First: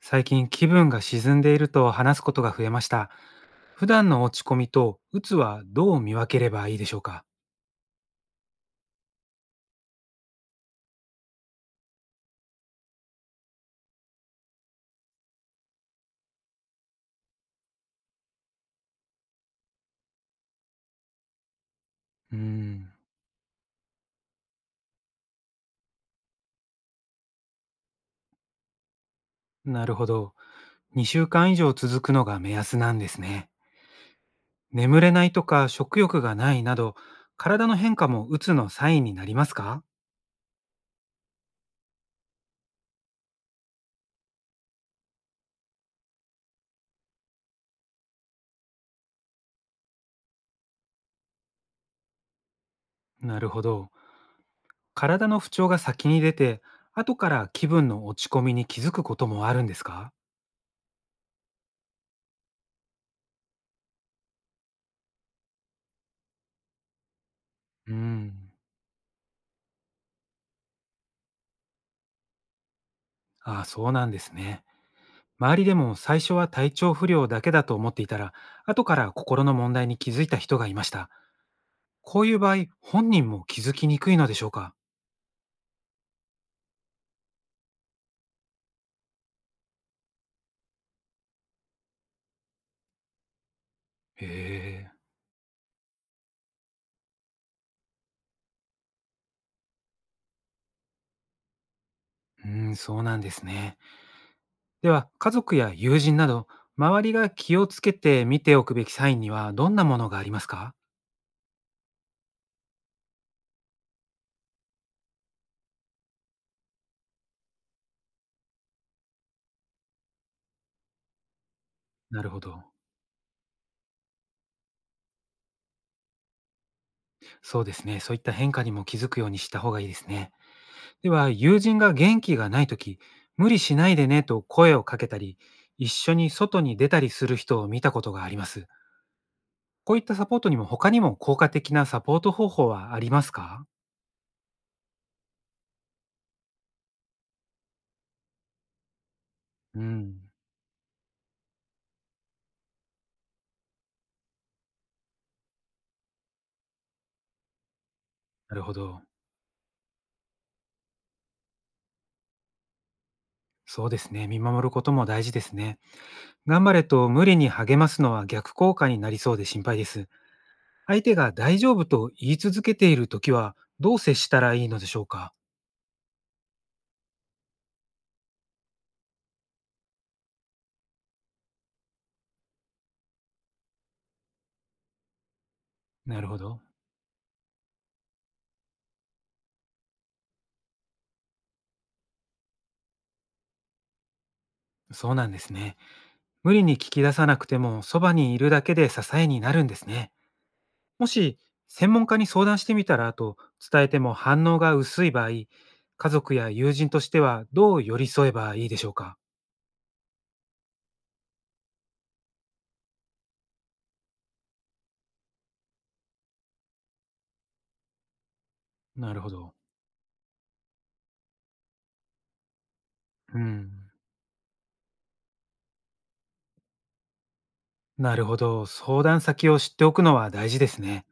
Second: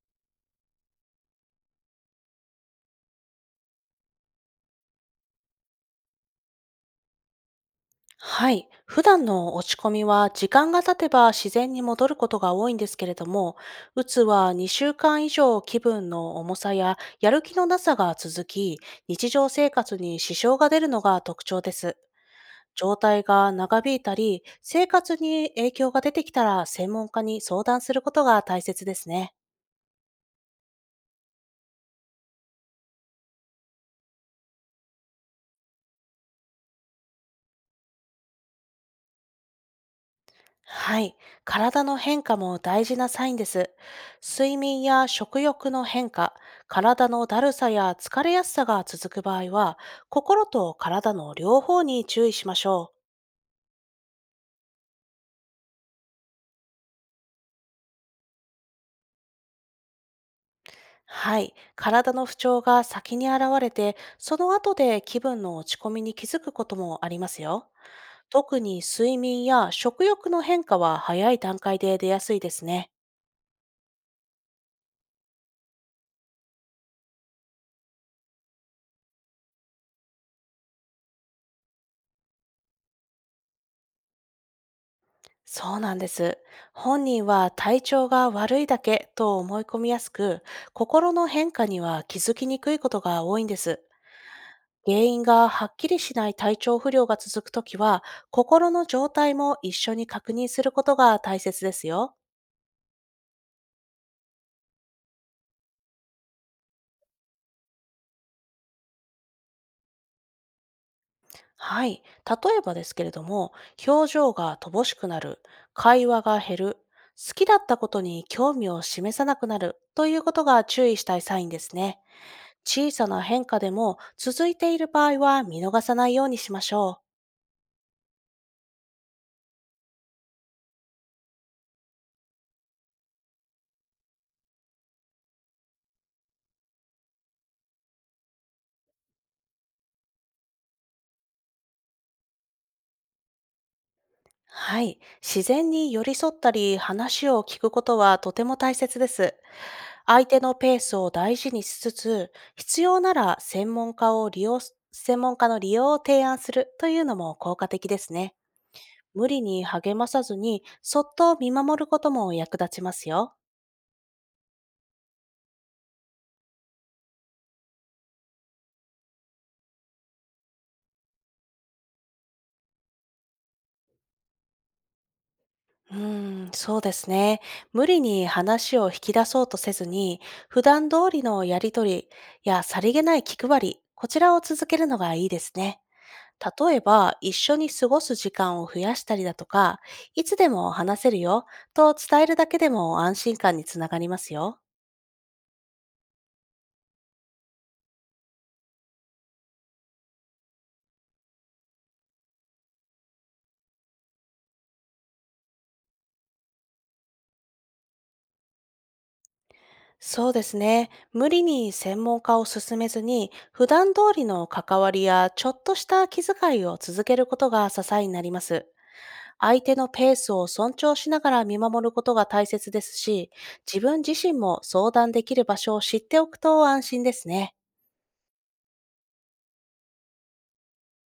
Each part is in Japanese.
最近気分が沈んでいると話すことが増えました。普段の落ち込みと鬱はどう見分ければいいでしょうか？はい。普段の落ち込みは時間が経てば自然に戻ることが多いんですけれども、うつは2週間以上気分の重さややる気のなさが続き、日常生活に支障が出るのが特徴です。うーん、状態が長引いたり、生活に影響が出てきたら専門家に相談することが大切ですね。なるほど。2週間以上続くのが目安なんですね。眠れないとか食欲がないなど、体の変化も鬱のサインになりますか？はい。体の変化も大事なサインです。睡眠や食欲の変化、体のだるさや疲れやすさが続く場合は、心と体の両方に注意しましょう。なるほど。体の不調が先に出て、後から気分の落ち込みに気づくこともあるんですか？はい。体の不調が先に現れて、その後で気分の落ち込みに気づくこともありますよ。うーん、特に睡眠や食欲の変化は早い段階で出やすいですね。ああ、そうなんですね。周りでも最初は体調不良だけだと思っていたら、後から心の問題に気づいた人がいました。こういう場合、本人も気づきにくいのでしょうか？そうなんです。本人は体調が悪いだけと思い込みやすく、心の変化には気づきにくいことが多いんです。へ原因がはっきりしない体調不良が続くときは、心の状態も一緒に確認することが大切ですよ。え、うん、そうなんですね。では、家族や友人など、周りが気をつけて見ておくべきサインにはどんなものがありますか？はい。例えばですけれども、表情が乏しくなる、会話が減る、好きだったことに興味を示さなくなるということが注意したいサインですね。なるほど。小さな変化でも続いている場合は見逃さないようにしましょう。そうですね。そういった変化にも気づくようにした方がいいですね。では、友人が元気がないとき、無理しないでねと声をかけたり、一緒に外に出たりする人を見たことがあります。こういったサポートにも他にも効果的なサポート方法はありますか？はい。自然に寄り添ったり話を聞くことはとても大切です。うん。相手のペースを大事にしつつ、必要なら専門家の利用を提案するというのも効果的ですね。なるほど。無理に励まさずに、そっと見守ることも役立ちますよ。そうですね、見守ることも大事ですね。頑張れと無理に励ますのは逆効果になりそうで心配です。相手が大丈夫と言い続けているときはどう接したらいいのでしょうか？うーそうですね。無理に話を引き出そうとせずに、普段通りのやりとりやさりげない気配り、こちらを続けるのがいいですね。なるほど。例えば、一緒に過ごす時間を増やしたりだとか、いつでも話せるよと伝えるだけでも安心感につながりますよ。そうなんですね。無理に聞き出さなくても、そばにいるだけで支えになるんですね。もし、専門家に相談してみたらと伝えても反応が薄い場合、家族や友人としてはどう寄り添えばいいでしょうか？そうですね。無理に専門家を進めずに、普段通りの関わりやちょっとした気遣いを続けることが支えになります。なるほど。相手のペースを尊重しながら見守ることが大切ですし、う自ん。分自身も相談できる場所を知っておくと安心ですね。なるほど。相談先を知っておくのは大事ですね。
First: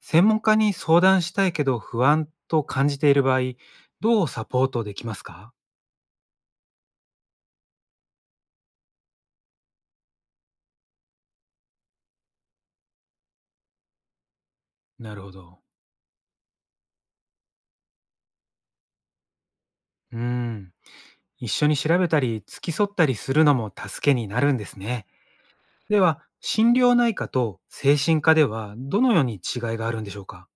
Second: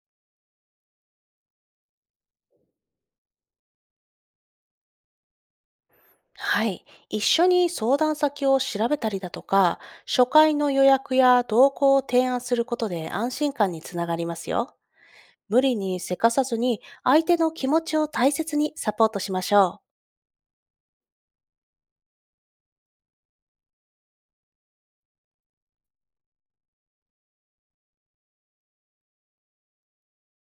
専門家に相談したいけど不安と感じている場合、どうサポートできますか？はい。一緒に相談先を調べたりだとか、初回の予約や同行を提案することで安心感につながりますよ。なるほど。無理にせかさずに相手の気持ちを大切にサポートしましょう。うん。一緒に調べたり、付き添ったりするのも助けになるんですね。では、心療内科と精神科ではどのように違いがあるんでしょうか？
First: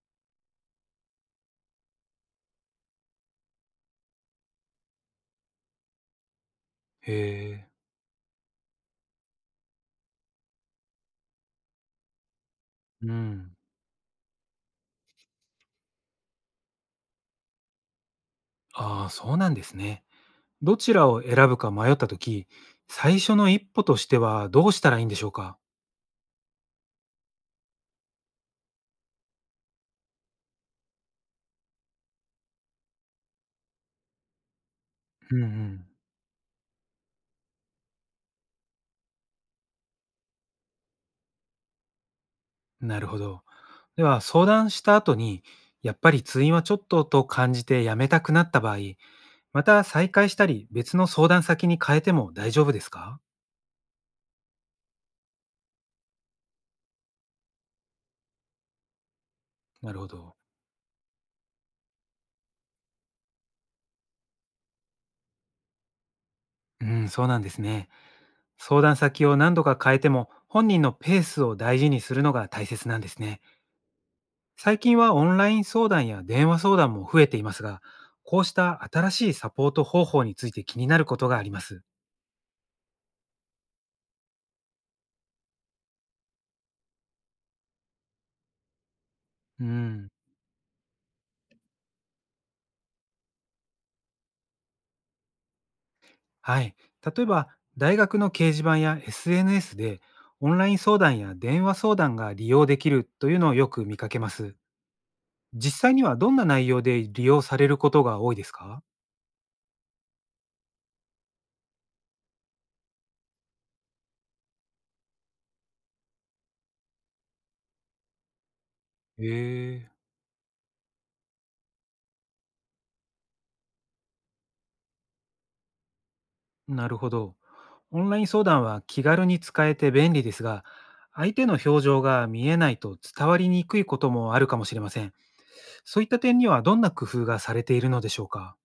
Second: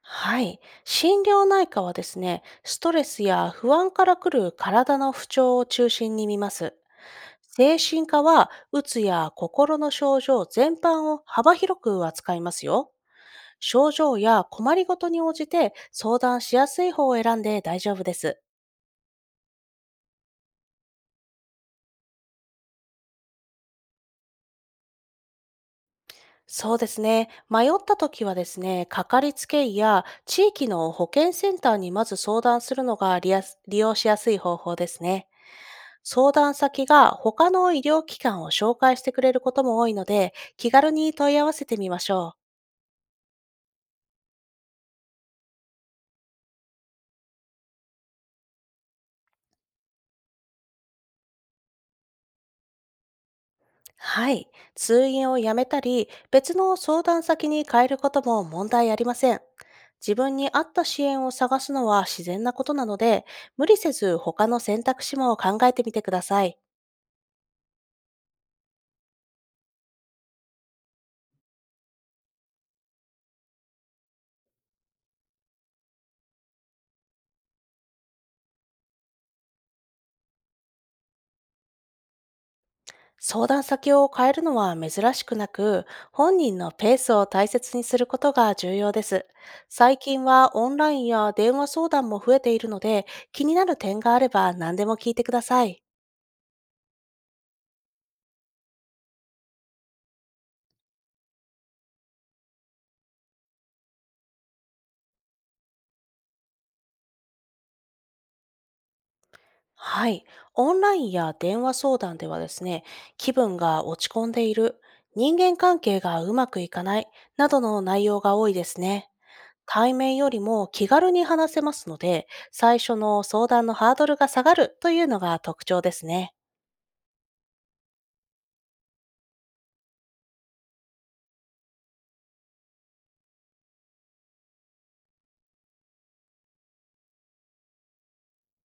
はい。心療内科はですね、ストレスや不安から来る体の不調を中心に見ます。へえ。精神科は、うつや心の症状全般を幅広く扱いますよ。うん。症状や困りごとに応じて相談しやすい方を選んで大丈夫です。ああ、そうなんですね。どちらを選ぶか迷ったとき最初の一歩としてはどうしたらいいんでしょうか？そうですね。迷った時はですね、かかりつけ医や地域の保健センターにまず相談するのが利用しやすい方法ですね。うんうん。相談先が他の医療機関を紹介してくれることも多いので、気軽に問い合わせてみましょう。なるほど。では、相談した後に、やっぱり通院はちょっとと感じてやめたくなった場合、また再開したり、別の相談先に変えても大丈夫ですか？はい。通院をやめたり、別の相談先に変えることも問題ありません。なるほ自分ど。に合った支援を探すのは自然なことなので、無理せず他の選択肢も考えてみてください。うん、そうなんですね。相談先を何度か変えても、本人のペースを大事にするのが大切なんですね。最近はオンライン相談や電話相談も増えていますが、こうした新しいサポート方法について気になることがあります。相談先を変えるのは珍しくなく、本人のペースを大切にすることが重要です。う最ん、近はオンラインや電話相談も増えているので、気になる点があれば何でも聞いてください。はい。例えば、大学の掲示板や SNS で、オンライン相談や電話相談が利用できるというのをよく見かけます。実際にはどんな内容で利用されることが多いですか？はい。オンラインや電話相談ではですね、気分が落ち込んでいる、人間関係がうまくいかない、などの内容が多いですね。え対え、面よりも気軽に話せますので、最初の相談のハードルが下がるというのが特徴ですね。なるほど。オンライン相談は気軽に使えて便利ですが、相手の表情が見えないと伝わりにくいこともあるかもしれません。そういった点にはどんな工夫がされているのでしょうか？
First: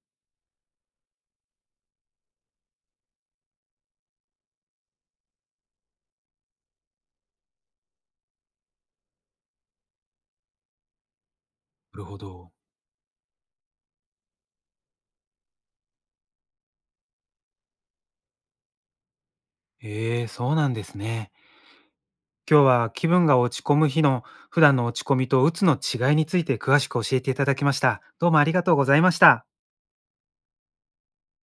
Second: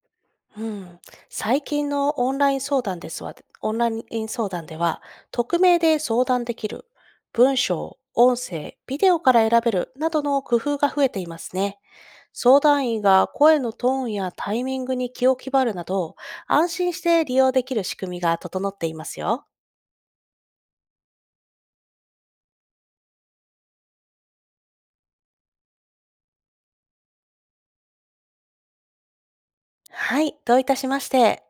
うん、最近のオンライン相談ですわ、オンライン相談では、匿名で相談できる、文章、音声、ビデオから選べるなどの工夫が増えていますね。なるほど。相談員が声のトーンやタイミングに気を配るなど、安心して利用できる仕組みが整っていますよ。ええ、そうなんですね。今日は気分が落ち込む日の普段の落ち込みと鬱の違いについて詳しく教えていただきました。どうもありがとうございました。はい、どういたしまして。